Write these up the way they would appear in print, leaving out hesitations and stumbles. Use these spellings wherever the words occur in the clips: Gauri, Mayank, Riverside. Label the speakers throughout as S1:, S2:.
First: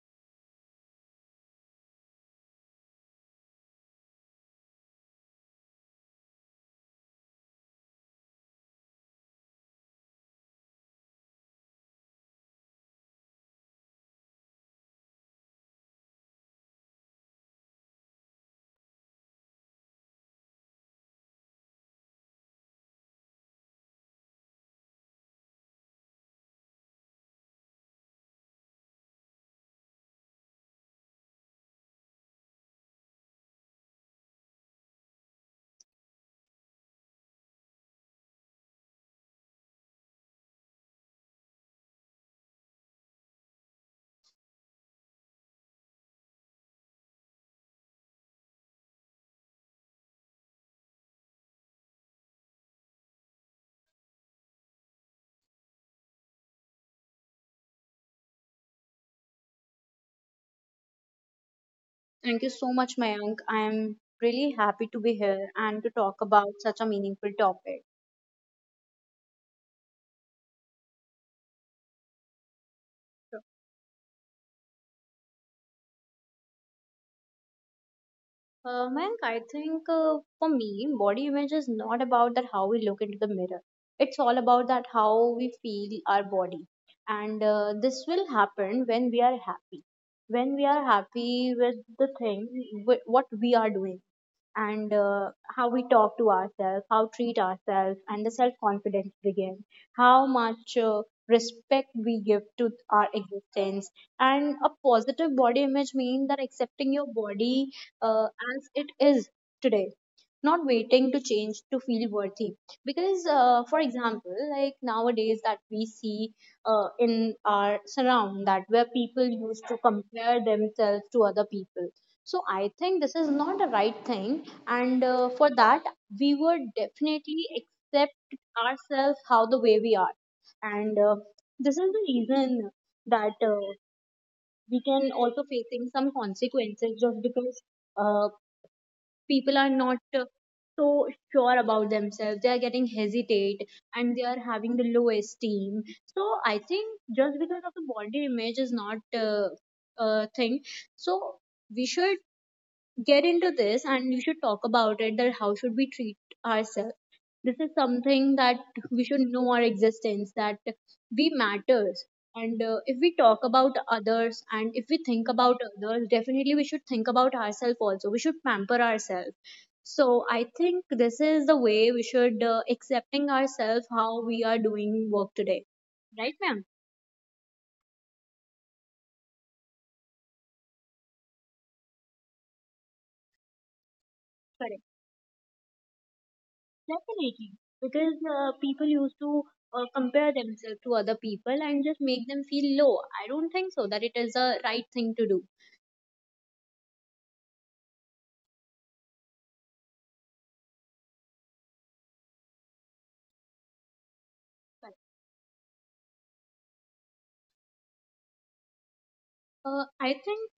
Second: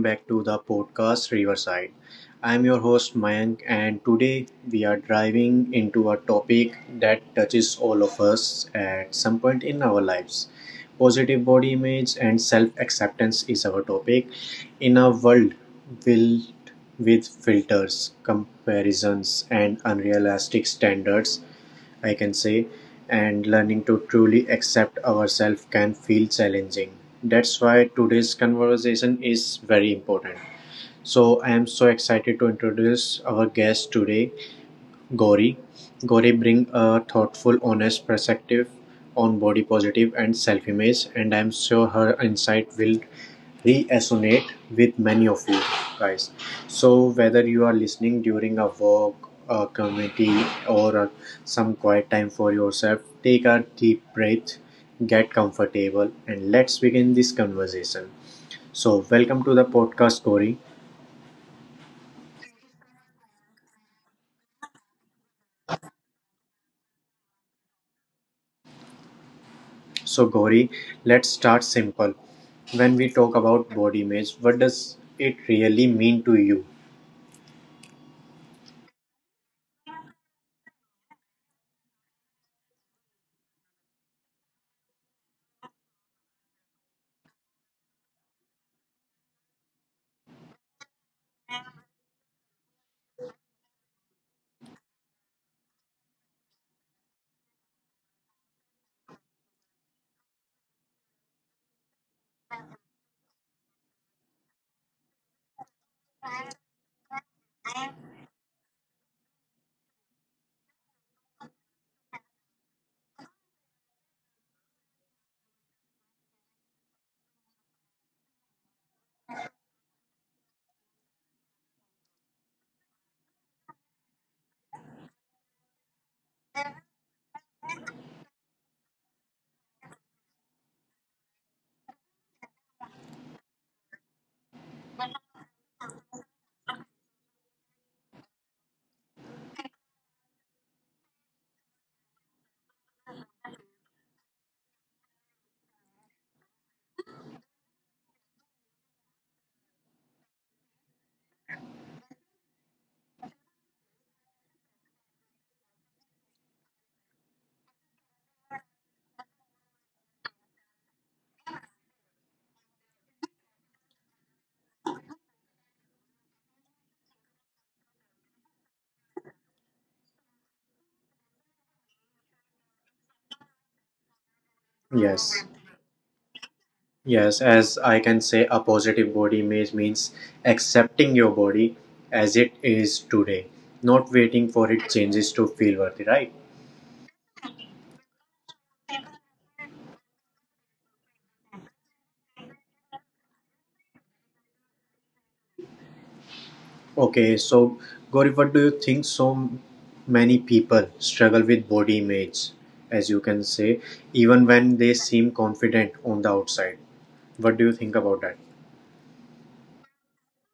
S1: back to the podcast Riverside. I'm your host Mayank, and today we are driving into a topic that touches all of us at some point in our lives. Positive body image and self acceptance is our topic. In a world filled with filters, comparisons, and unrealistic standards, I can say, and learning to truly accept ourselves can feel challenging. That's why today's conversation is very important. So I am so excited to introduce our guest today, Gauri. Gauri brings a thoughtful, honest perspective on body positive and self-image, and I'm sure her insight will re-assonate with many of you guys. So whether you are listening during a work, a committee, or a- some quiet time for yourself, take a deep breath, get comfortable, and let's begin this conversation. So welcome to the podcast, Gauri.
S2: Thank you so much, Mayank. I am really happy to be here and to talk about such a meaningful topic.
S1: So Gauri, let's start simple. When we talk about body image, what does it really mean to you?
S2: Mayank, I think for me, body image is not about that how we look into the mirror. It's all about that how we feel our body, and this will happen when we are happy. When we are happy with the thing, what we are doing and how we talk to ourselves, how treat ourselves, and the self confidence begin, how much respect we give to our existence, and a positive body image means that accepting your body as it is today, not waiting to change to feel worthy. Because, for example, like nowadays that we see in our surround that where people used to compare themselves to other people, so I think this is not the right thing, and for that we would definitely accept ourselves how the way we are, and this is the reason that we can also facing some consequences just because uh, people are not so sure about themselves. They are getting hesitate and they are having the low esteem. So I think just because of the body image is not a thing. So we should get into this and you should talk about it that how should we treat ourselves. This is something that we should know our existence that we matters, and if we talk about others and if we think about others, definitely we should think about ourselves, also we should pamper ourselves. So I think this is the way we should accepting ourselves how we are doing work
S1: Yes.
S2: today. Right, ma'am?
S1: Yes, as I can say, a positive body image means accepting your body as it is today, not waiting for
S2: Correct.
S1: it changes to feel worthy, right?
S2: Definitely, because people used to compare themselves to other people and just make them feel low. I don't think so that it is a right thing to do.
S1: Okay, so Gauri, what do you think so many people struggle with body image, as you can say, even when they
S2: Correct.
S1: seem confident on the outside? What do you think about that?
S2: I think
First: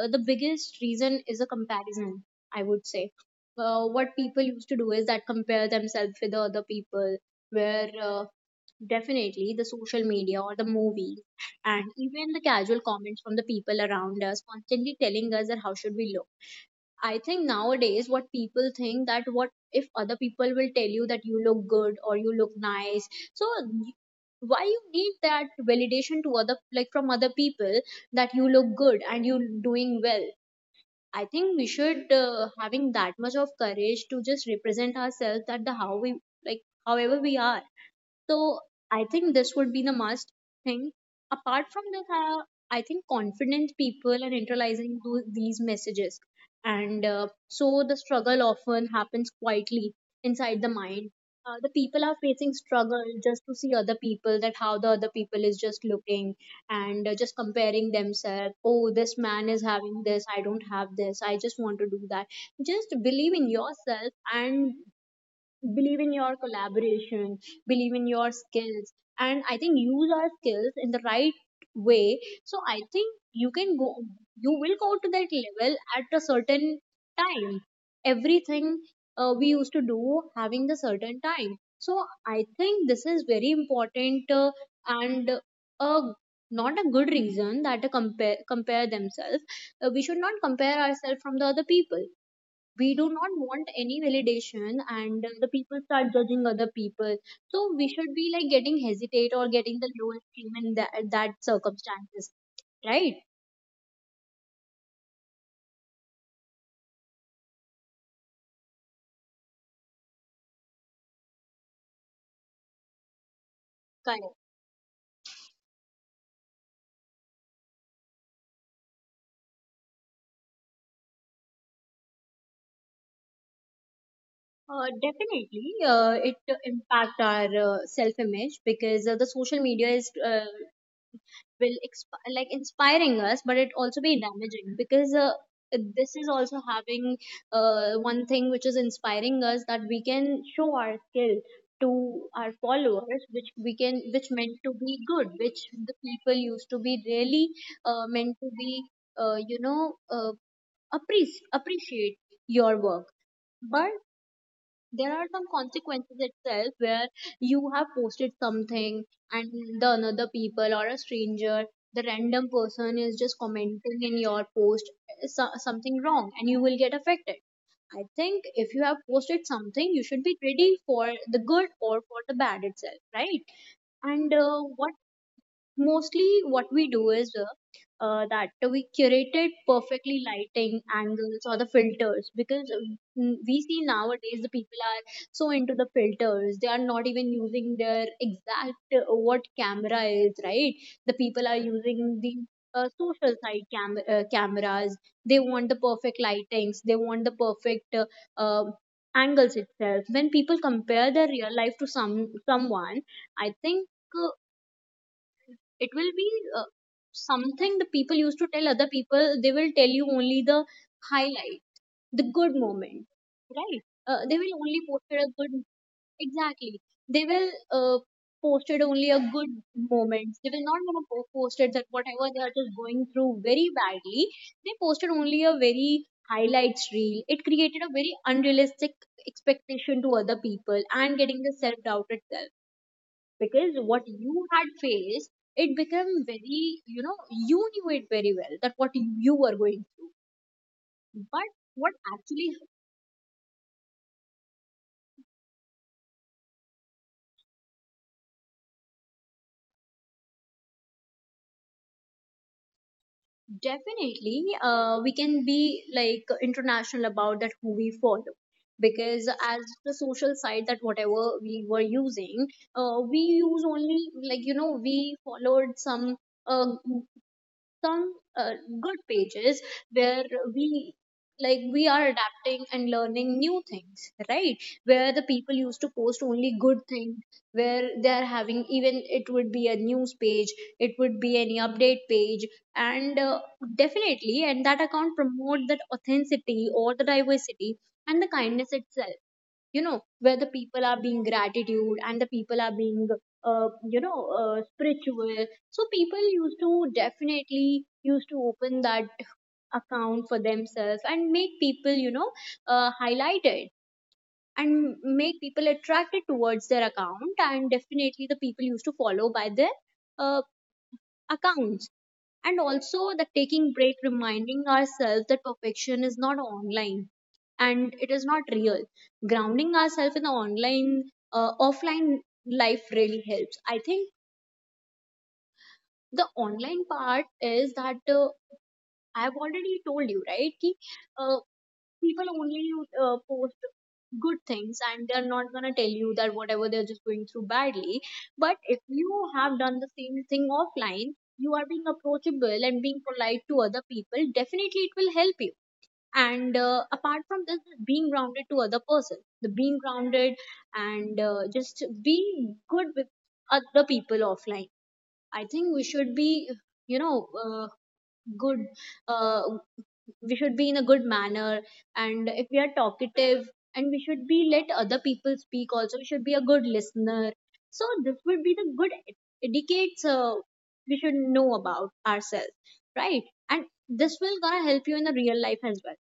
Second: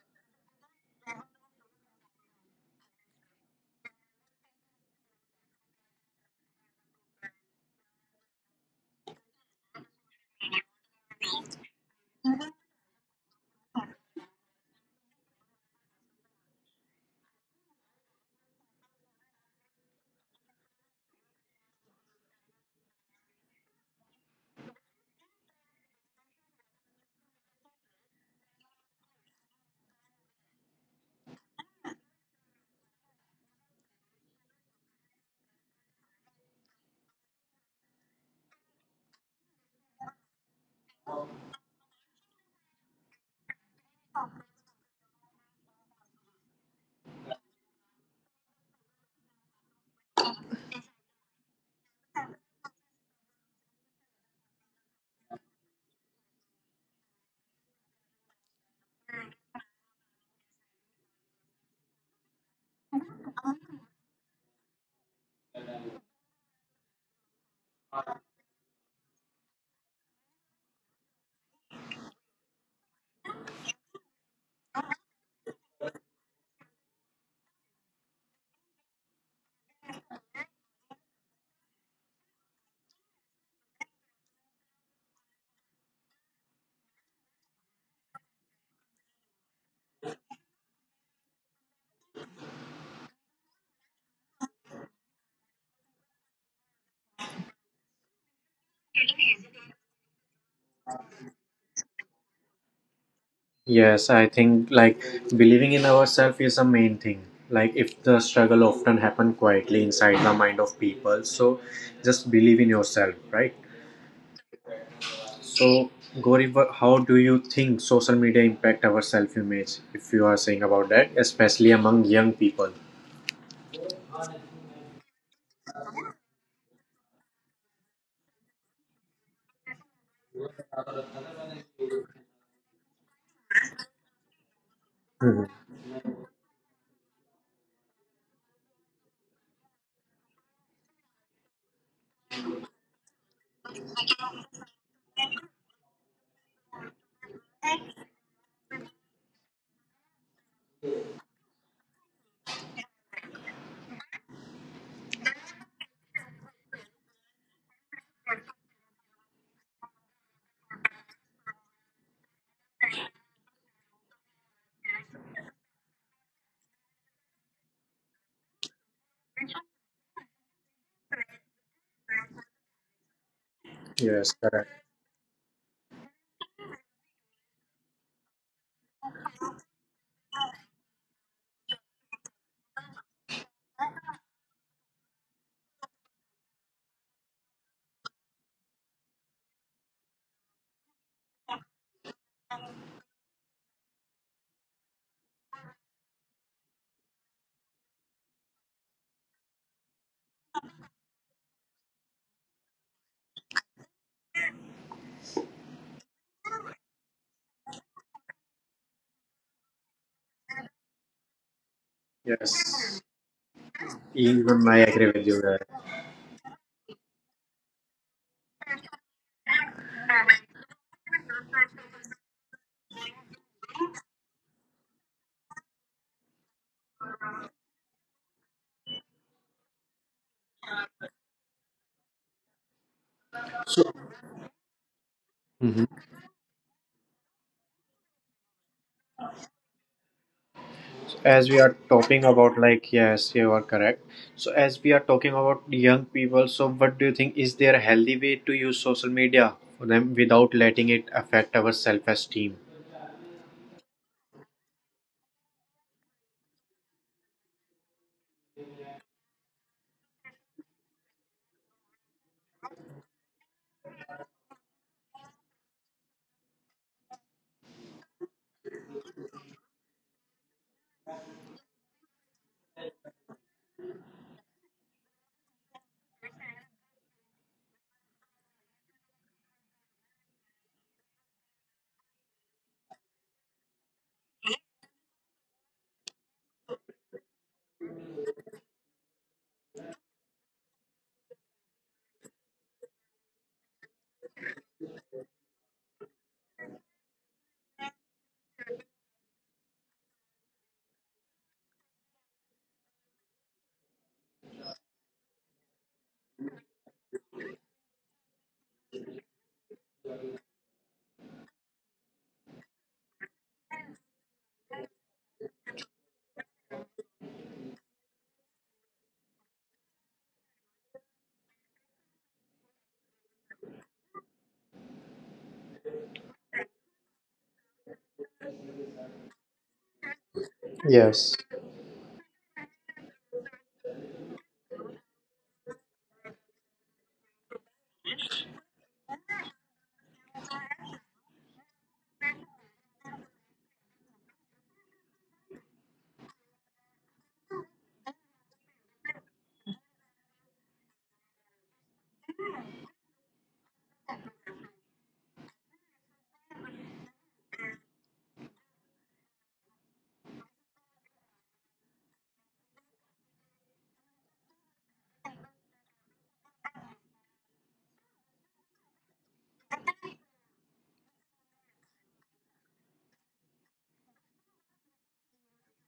S2: the biggest reason is a comparison, I would say. What people used to do is that compare themselves with the other people, where definitely the social media or the movies and even the casual comments from the people around us constantly telling us that how should we look. I think nowadays what people think that what if other people will tell you that you look good or you look nice. So why you need that validation to other, like from other people, that you look good and you doing well. I think we should having that much of courage to just represent ourselves that the how we, like however we are. So I think this would be the must thing. Apart from this, I think confident people are internalizing these messages, and so the struggle often happens quietly inside the mind. The people are facing struggle just to see other people that how the other people is just looking, and just comparing themselves, oh, this man is having this, I don't have this, I just want to do that. Just believe in yourself and believe in your collaboration, believe in your skills, and I think use our skills in the right way. So I think you can go, you will go to that level at a certain time. Everything we used to do having the certain time. So I think this is very important, and uh, not a good reason that to compare, compare themselves. Uh, we should not compare ourselves from the other people, we do not want any validation, and the people start judging other people. So we should be like getting hesitate or getting the low esteem in that, that circumstances, right?
S1: Yes, I think like believing in ourselves is the main thing. Like if the struggle often happen quietly inside the mind of people, so just believe in yourself, right?
S2: Correct.
S1: So Gauri, how do you think social media impact our self-image? If you are saying about that, especially among young people.
S2: Definitely, it impact our self image, because the social media is will like inspiring us, but it also be damaging because
S1: Mhm.
S2: this is also having one thing which is inspiring us, that we can show our skill to our followers, which we can, which meant to be good, which the people used to be really meant to be uh, you know uh, appreciate your work. But there are some consequences itself where you have posted something, and the another people or a stranger, the random person is just commenting in your post something wrong, and you will get affected. I think if you have posted something you should be ready for the good or for the bad itself, right? And
S1: Yes,
S2: what
S1: correct.
S2: mostly what we do is, that we curated perfectly lighting angles or the filters, because we see nowadays the people are so into the filters, they are not even using their exact what camera is, right. The people are using the social side cameras. They want the perfect lightings, they want the perfect uh, angles itself. When people compare their real life to some, someone, I think uh, it will be uh, something. The people used to tell other people, they will tell you only the highlight, the good moment,
S1: Yes,
S2: right? Uh, they will only
S1: even I
S2: post it
S1: agree
S2: a
S1: with you
S2: good. Exactly. They will uh, post it only a good moment, they will not going to post it that whatever they are just going through very badly. They posted only a very highlights reel, it created a very unrealistic expectation to other people and getting the self doubt itself, because what you had faced, it
S1: there.
S2: became very, you know, you knew it very well that what you were going through, but
S1: As we are
S2: what
S1: talking
S2: actually.
S1: about, like, yes, you are correct. So as we are talking about young people, so what do you think, is there a healthy way to use social media for them without letting it affect our self-esteem?
S2: Definitely, we can be like international about that who we follow, because as the social side that whatever we were using, we use only, like we followed some uh, some uh, good pages where we, like we are adapting and learning new things, right, where the people used to post only good things, where they are having, even it would be a news page, it would be any update page, and definitely, and that account promote that authenticity or the diversity and the kindness itself, where the people are being gratitude and the people are being spiritual. So people used to definitely used to open that account for themselves and make people, highlight it, and make people attracted towards their account, and definitely the people used to follow by their uh, accounts. And also the taking break, reminding ourselves that perfection is not online and it is not real. Grounding ourselves in the online, offline life really helps. I think the online part is that I've already told you, right ki, uh,
S1: Yes,
S2: people only post good things, and they're not gonna tell you that whatever they're just going through badly. But if you have done the same thing offline, you are being approachable and being polite to other people, definitely it will help you. And apart from this, being grounded to other person, the being grounded, and just be good with other people offline. I think we should be, you know uh, good, uh, we should be in a good manner. And if we are talkative, and we should be let other people speak, also we should be a good listener. So this would be the good etiquettes we should know about ourselves, right? And this will gonna help you in the real life as well.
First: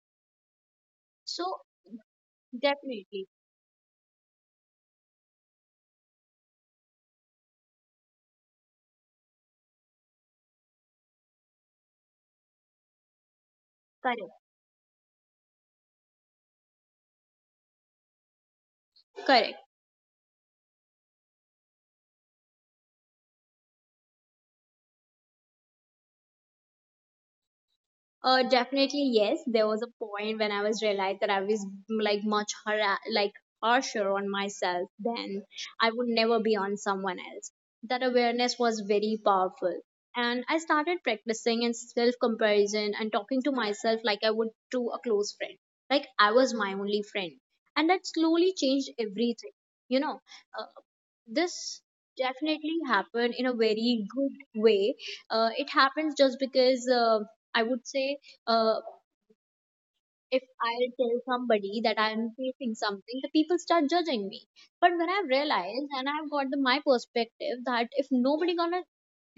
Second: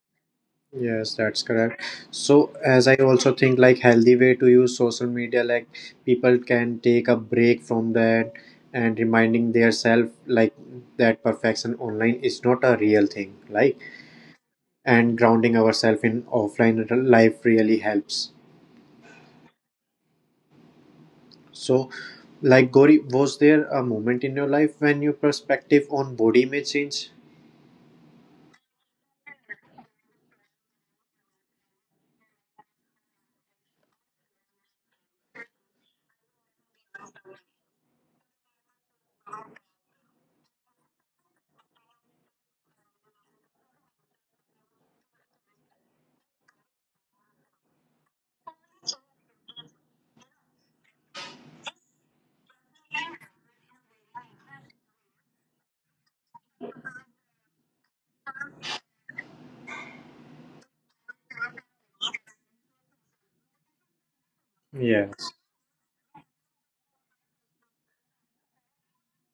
S1: yes, that's
S2: So
S1: correct. So as I
S2: definitely.
S1: also think, like, healthy way to use social media, like people can take a break from that and reminding their self like that perfection online is not a real thing, like,
S2: Correct.
S1: and grounding ourselves in offline life really helps.
S2: Correct.
S1: So, like Gauri, was there a moment in your life when your perspective on body image changed?
S2: Definitely yes. There was a point when I was realized that I was like like harsher on myself than I would never be on someone else. That awareness was very powerful, and I started practicing in self comparison and talking to myself like I would to a close friend, like I was my only friend, and that slowly changed everything. You know, uh, this definitely happened in a very good way. It happens just because. I would say uh, if I tell somebody that I'm facing something, the people start judging me. But when I've
S1: Yes,
S2: realized and I've got the my perspective that if nobody gonna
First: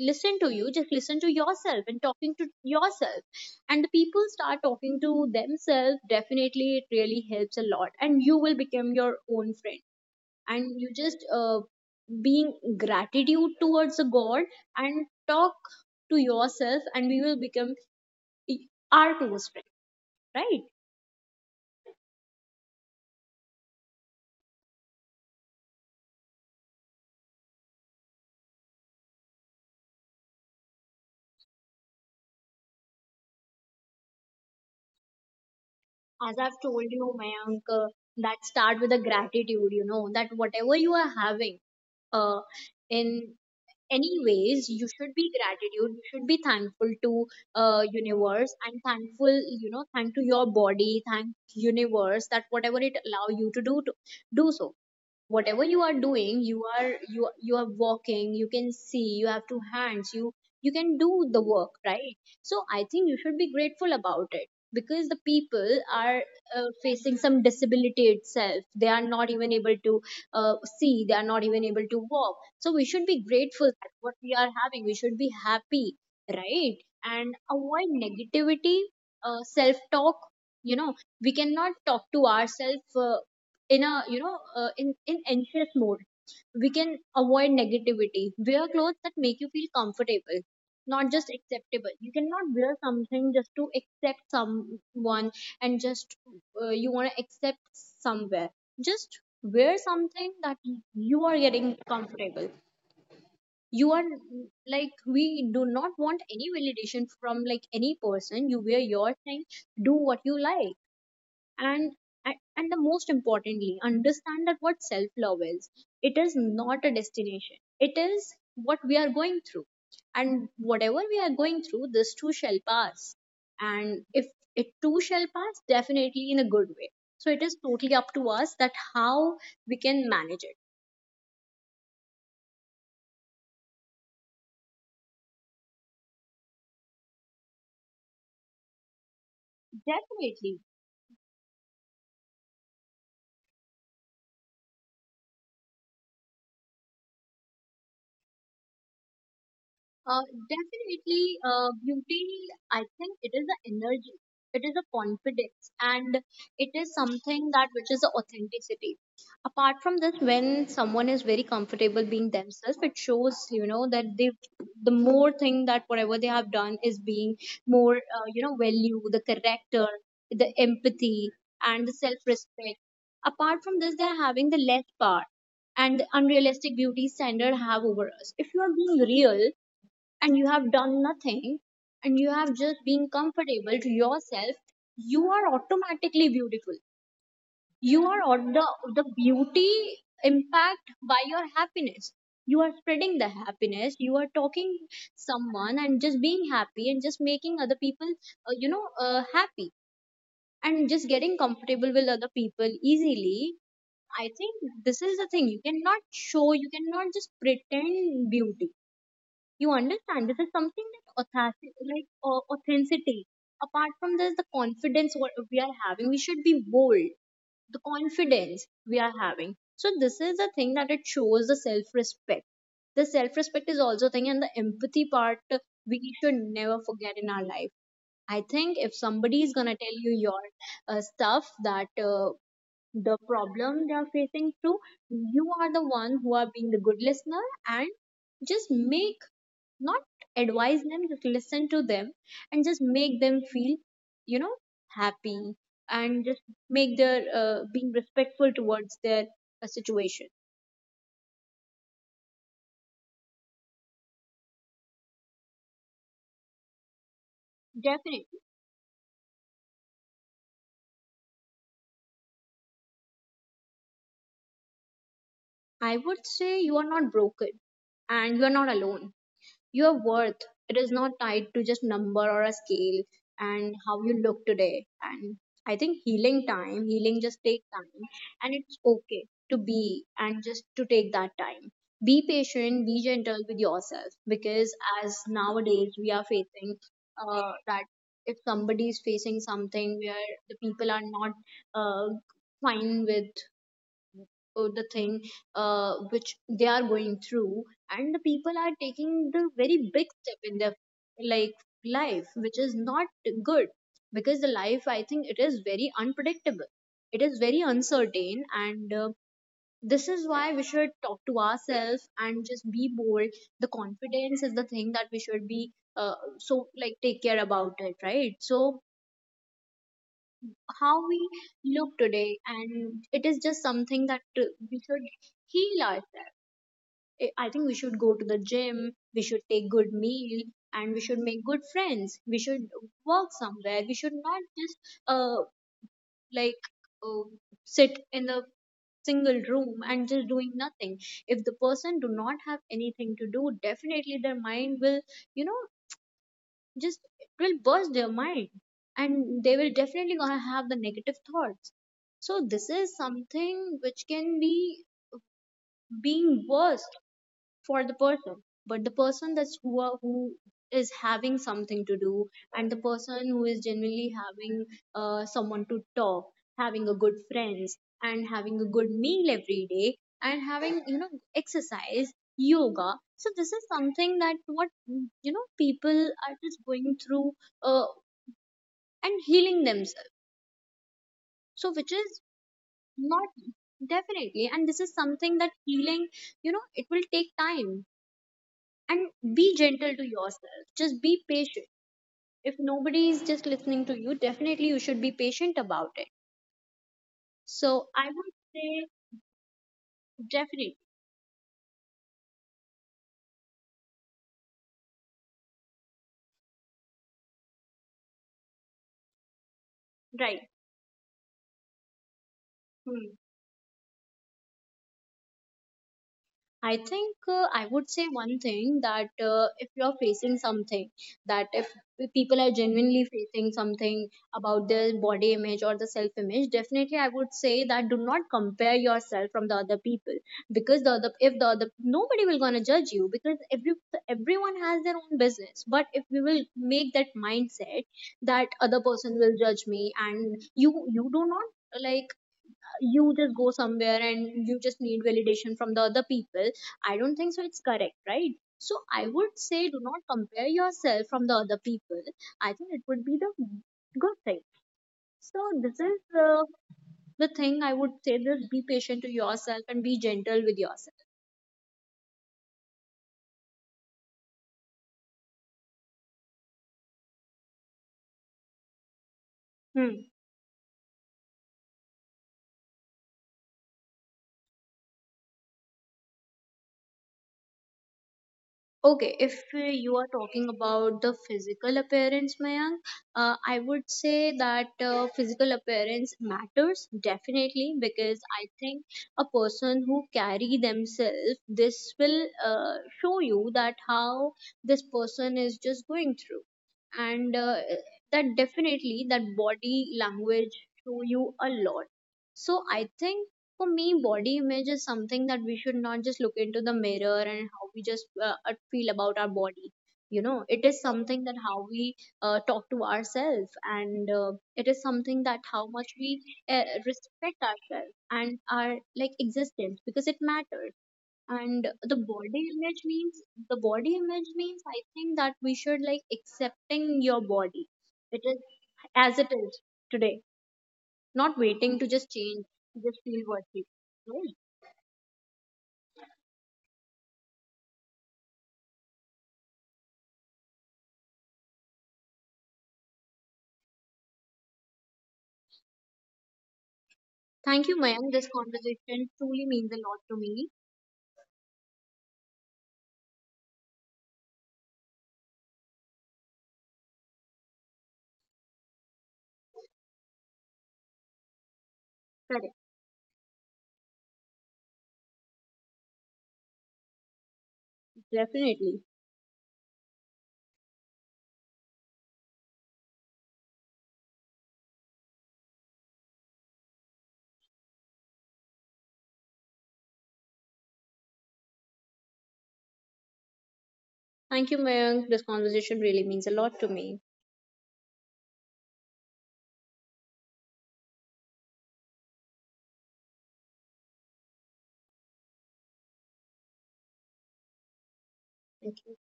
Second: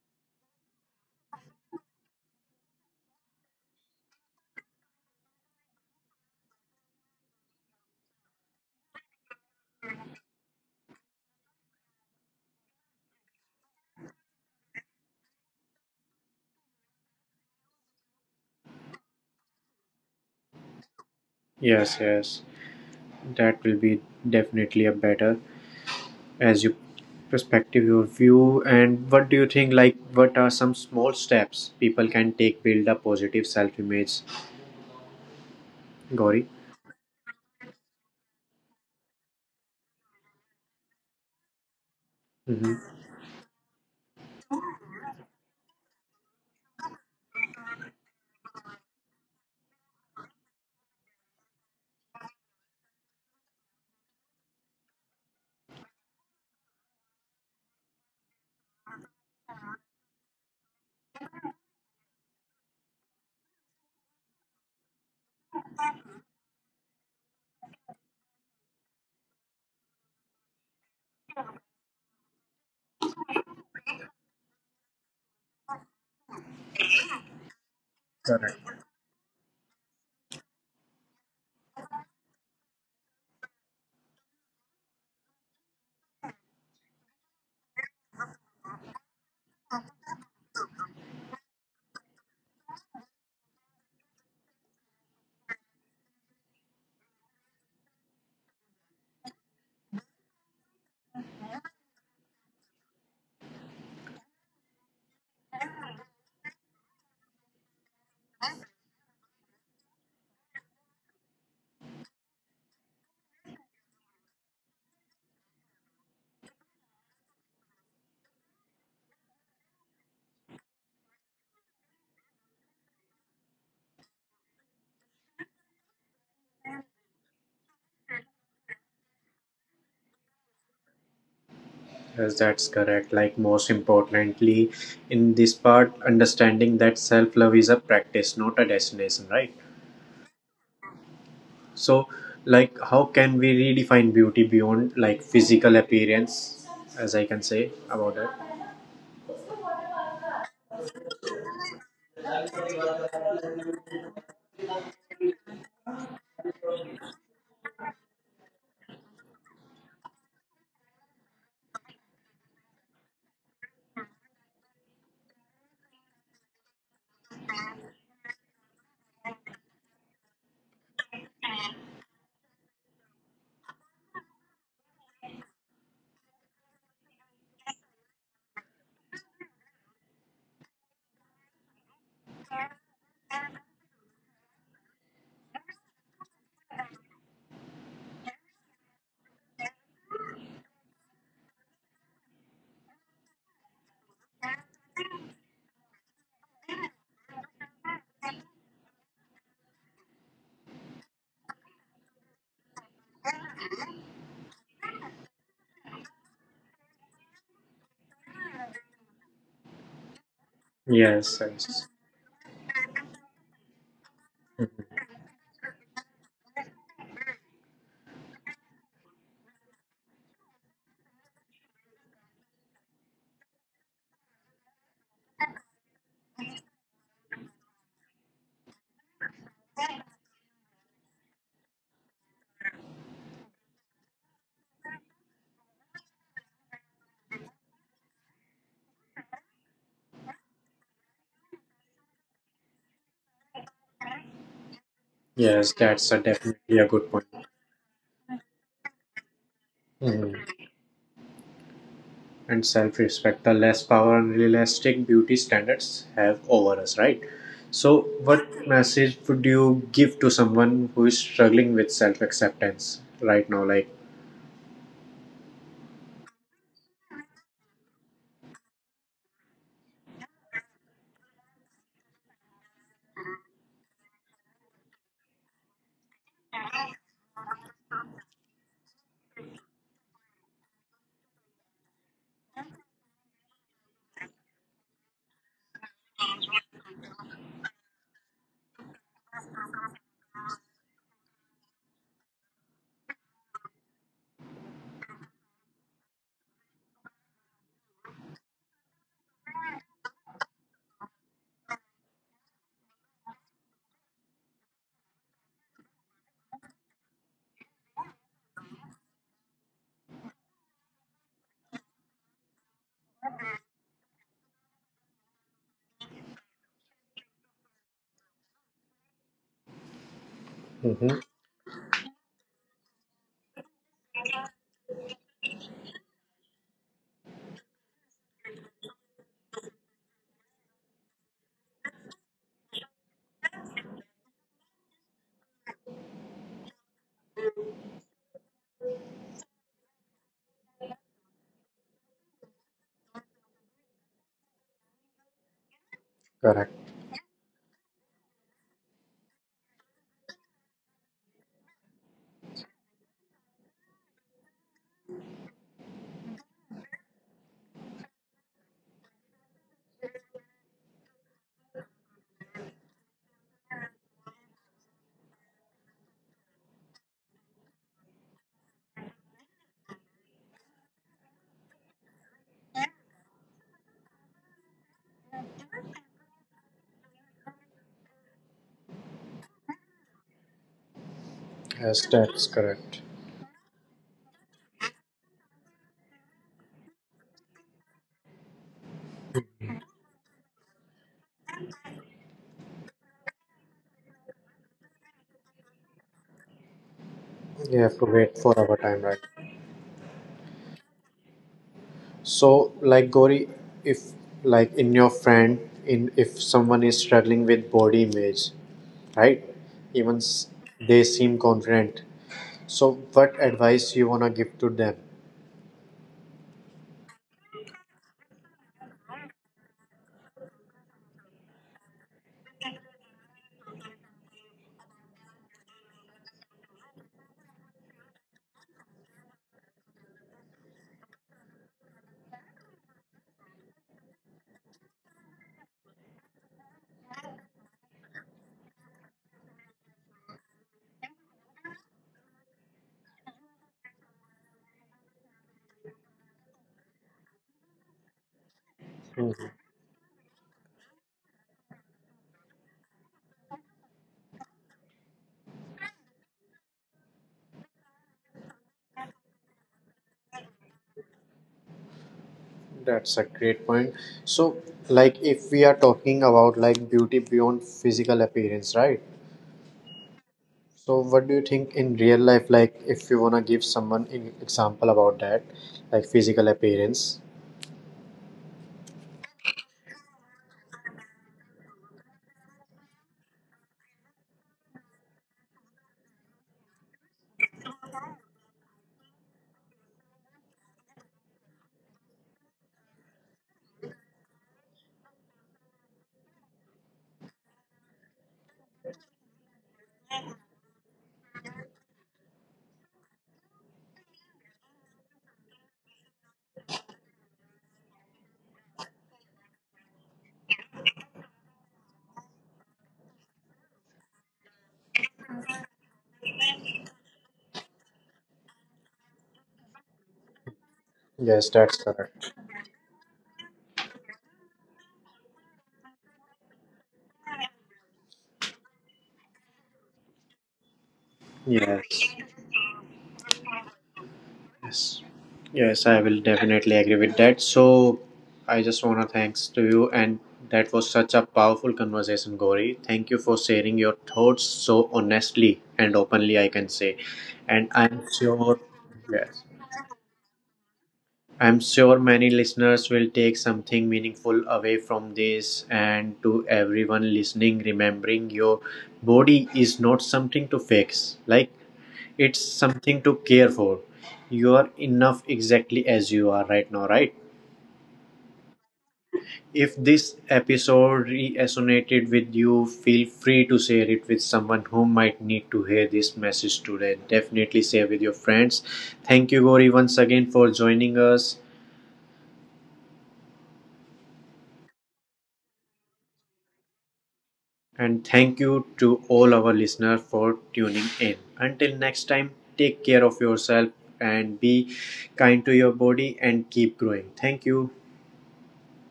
S2: listen to you, just listen to yourself and talking to yourself. And the people start talking to themselves, definitely it really helps a lot. And you will become your own friend. And you just being gratitude towards the God and talk to yourself and we will become our close friend, right?
S1: yes, yes. That will be definitely a better, as you, perspective your view. And what do you think? Like, what are some small steps people can take build a positive self image?
S2: as
S1: Gauri.
S2: i've told you my uncle that start with a gratitude, you know, that whatever you are having uh
S1: Mm-hmm.
S2: in any ways you should be gratitude, you should be thankful to universe, and thankful, you know, thank to your body, thank universe that whatever it allow you to do so. Whatever you are doing, you are you are walking, you can see, you have two hands, you can do the work, right? So I think you should be grateful about it, because the people are facing some disability itself, they are not even able to see, they are not even able to walk. So we should be grateful that what we are having, we should be happy, right? And avoid negativity,
S1: Correct.
S2: self talk, you know, we cannot talk to ourselves in a, you know, in anxious mode. We can avoid negativity, wear clothes that make you feel comfortable, not just acceptable. You cannot wear something just to accept someone and just you want to accept somewhere. Just wear something that you are getting comfortable. You are like, we do not want any validation from like any person. You wear your thing, do what you like, and and the most importantly understand that what self love is. It is not a destination, it is what we are going through, and whatever we are going through, this too shall pass. And if it too shall pass, definitely in a good way. So it is totally up to us that how we can manage it.
S1: Yes, that's correct. Like most importantly, in this part, understanding that self love is a practice, not a destination, right?
S2: Definitely.
S1: So, like, how can we redefine beauty beyond like physical appearance, as I can say about it?
S2: Uh, Definitely, beauty, I think it is an energy, it is a confidence, and it is something that which is a authenticity. Apart from this, when someone is very comfortable being themselves, it shows, you know, that they the more thing that whatever they have done is being more, you know, value, the character, the empathy, and the self-respect. Apart from this, they're having the less part and the unrealistic beauty standard have over us. If you are being real, and you have done nothing, and you have just been comfortable to yourself, you are automatically beautiful. You are on the beauty impact by your happiness. You are spreading the happiness, you are talking someone and just being happy and just making other people you know, happy, and just getting comfortable with other people easily. I think this is the thing, you cannot show, you cannot just pretend beauty. You understand? This is something that
S1: Yes,
S2: authentic,
S1: yes.
S2: like, authenticity. Apart from this, the
S1: Mhm.
S2: confidence what we are having, we should be bold. The confidence we are having. So this is the thing that it shows the self-respect. The self-respect is also a thing, and the empathy part, we should never forget in our life. I think if somebody is gonna tell you your stuff, that the problem they are facing through, you are the one who are being the good listener, and just make not advise them, just listen to them and just make them feel, you know, happy,
S1: Yes. That's a
S2: and just
S1: definitely a good
S2: make
S1: point.
S2: their being respectful towards their
S1: Mhm.
S2: situation.
S1: And self-respect, the less power and realistic beauty standards have over us, right? So,
S2: Definitely.
S1: what message would you give to someone who is struggling with self-acceptance right now? Like,
S2: I would say you are not broken, and you are not alone. Your worth, it is not tied to just number or a scale and how you look today. And I think healing time, healing just take time, and it's okay to be and just to take that time. Be patient, be gentle with yourself, because as nowadays we are facing, that if somebody is facing something where the people are not uh, fine with the thing which they are going through, and the people are taking the very big step in their, like, life, which is not good. Because the life, I think it is very unpredictable, it is very uncertain, and this is why we should talk to ourselves and just be bold. The confidence is the thing that we should be, so like take care about it, right? So how
S1: hmm.
S2: we look today, and it is just something that, we should heal ourselves. I think we should go to the gym, we should take good meal, and we should make good friends. We should work somewhere. We should not just uh like uh, sit in the single room and just doing nothing. If the person do not have anything to do, definitely their mind will, you know,
S1: Correct.
S2: just it will burst their mind, and they will definitely gonna have the negative thoughts. So this is something which can be being worse for the person. But the person that's who are, who is having something to do, and the person who is genuinely having someone to talk, having a good friends, and having a good meal every day, and having, you know, exercise yoga, so this is something that what, you know, people are just going through, uh, and healing themselves, so which
S1: Yes,
S2: is
S1: that's correct.
S2: not. Definitely. And this is something that healing, you know, it will take time, and be gentle to yourself, just be patient. If nobody is just listening to you, definitely you should be patient about it. So
S1: You have
S2: I
S1: to
S2: would
S1: wait for our
S2: say
S1: time, right?
S2: definitely.
S1: So, like Gori, if, like, in your friend, in, if someone is struggling with body image, right? Even
S2: Right.
S1: s- they seem confident. So,
S2: Hmm.
S1: what advice you wanna give to them?
S2: I think I would say one thing that if you're facing something, that if people are genuinely facing something about their body image or the self image, definitely I would say that do not compare yourself from the other people. Because the other, if the other, nobody will gonna judge you, because every everyone has their own business. But if we will make that mindset that other person will judge me, and you do not like, you just go somewhere and you just need validation from the other people, I don't think so it's correct, right? So I would
S1: Mhm.
S2: say do not compare yourself from the other people. I think it would be the good thing. So this is, the thing I would say, this be patient to yourself and be gentle with yourself.
S1: That's a great point. So, like if we are talking about like beauty beyond physical appearance, right?
S2: Hmm.
S1: So, what do you think in real life? Like, if you wanna give someone an example about that, like physical appearance.
S2: Okay, if you are talking about the physical appearance, Mayank, I would say that physical appearance matters definitely, because I think a person who carry themselves, this will, show you that how this person is just going through, and that definitely that body language show you a lot. So I think for me body image is something that we should not just look into the mirror and how we just feel about our body. You know, it is something that how we talk to ourselves, and it is something that how much we respect ourselves and our like existence, because it matters. And
S1: Yes,
S2: the
S1: that's
S2: body
S1: correct.
S2: image means the body image means, I think that we should like accepting your body, it is as it is today, not waiting to just
S1: Yes.
S2: change to just feel worthy.
S1: Yes. Yes, I will definitely agree with that. So I just want to thanks to you, and that was such a powerful conversation, Gauri. Thank you for sharing your thoughts so honestly and openly, I can say.
S2: Thank you,
S1: And
S2: Mayank.
S1: I'm
S2: This
S1: sure,
S2: conversation truly
S1: yes.
S2: means a lot to me.
S1: I'm sure many listeners will take something meaningful away from this, and to everyone listening, remembering your body is not something to fix. Like
S2: Correct.
S1: it's something to care for. You are enough exactly as you are right now, right?
S2: Definitely.
S1: If this episode resonated with you, feel free to share it with someone who might need to hear this message today. Definitely share with your friends. Thank you, Gauri, once again for joining us.
S2: Thank you, Mayank. This conversation really means a lot to me.
S1: And thank you to all our listeners for tuning in. Until next time, take care of yourself and be kind to your body and keep growing. Thank you.
S2: Thank you.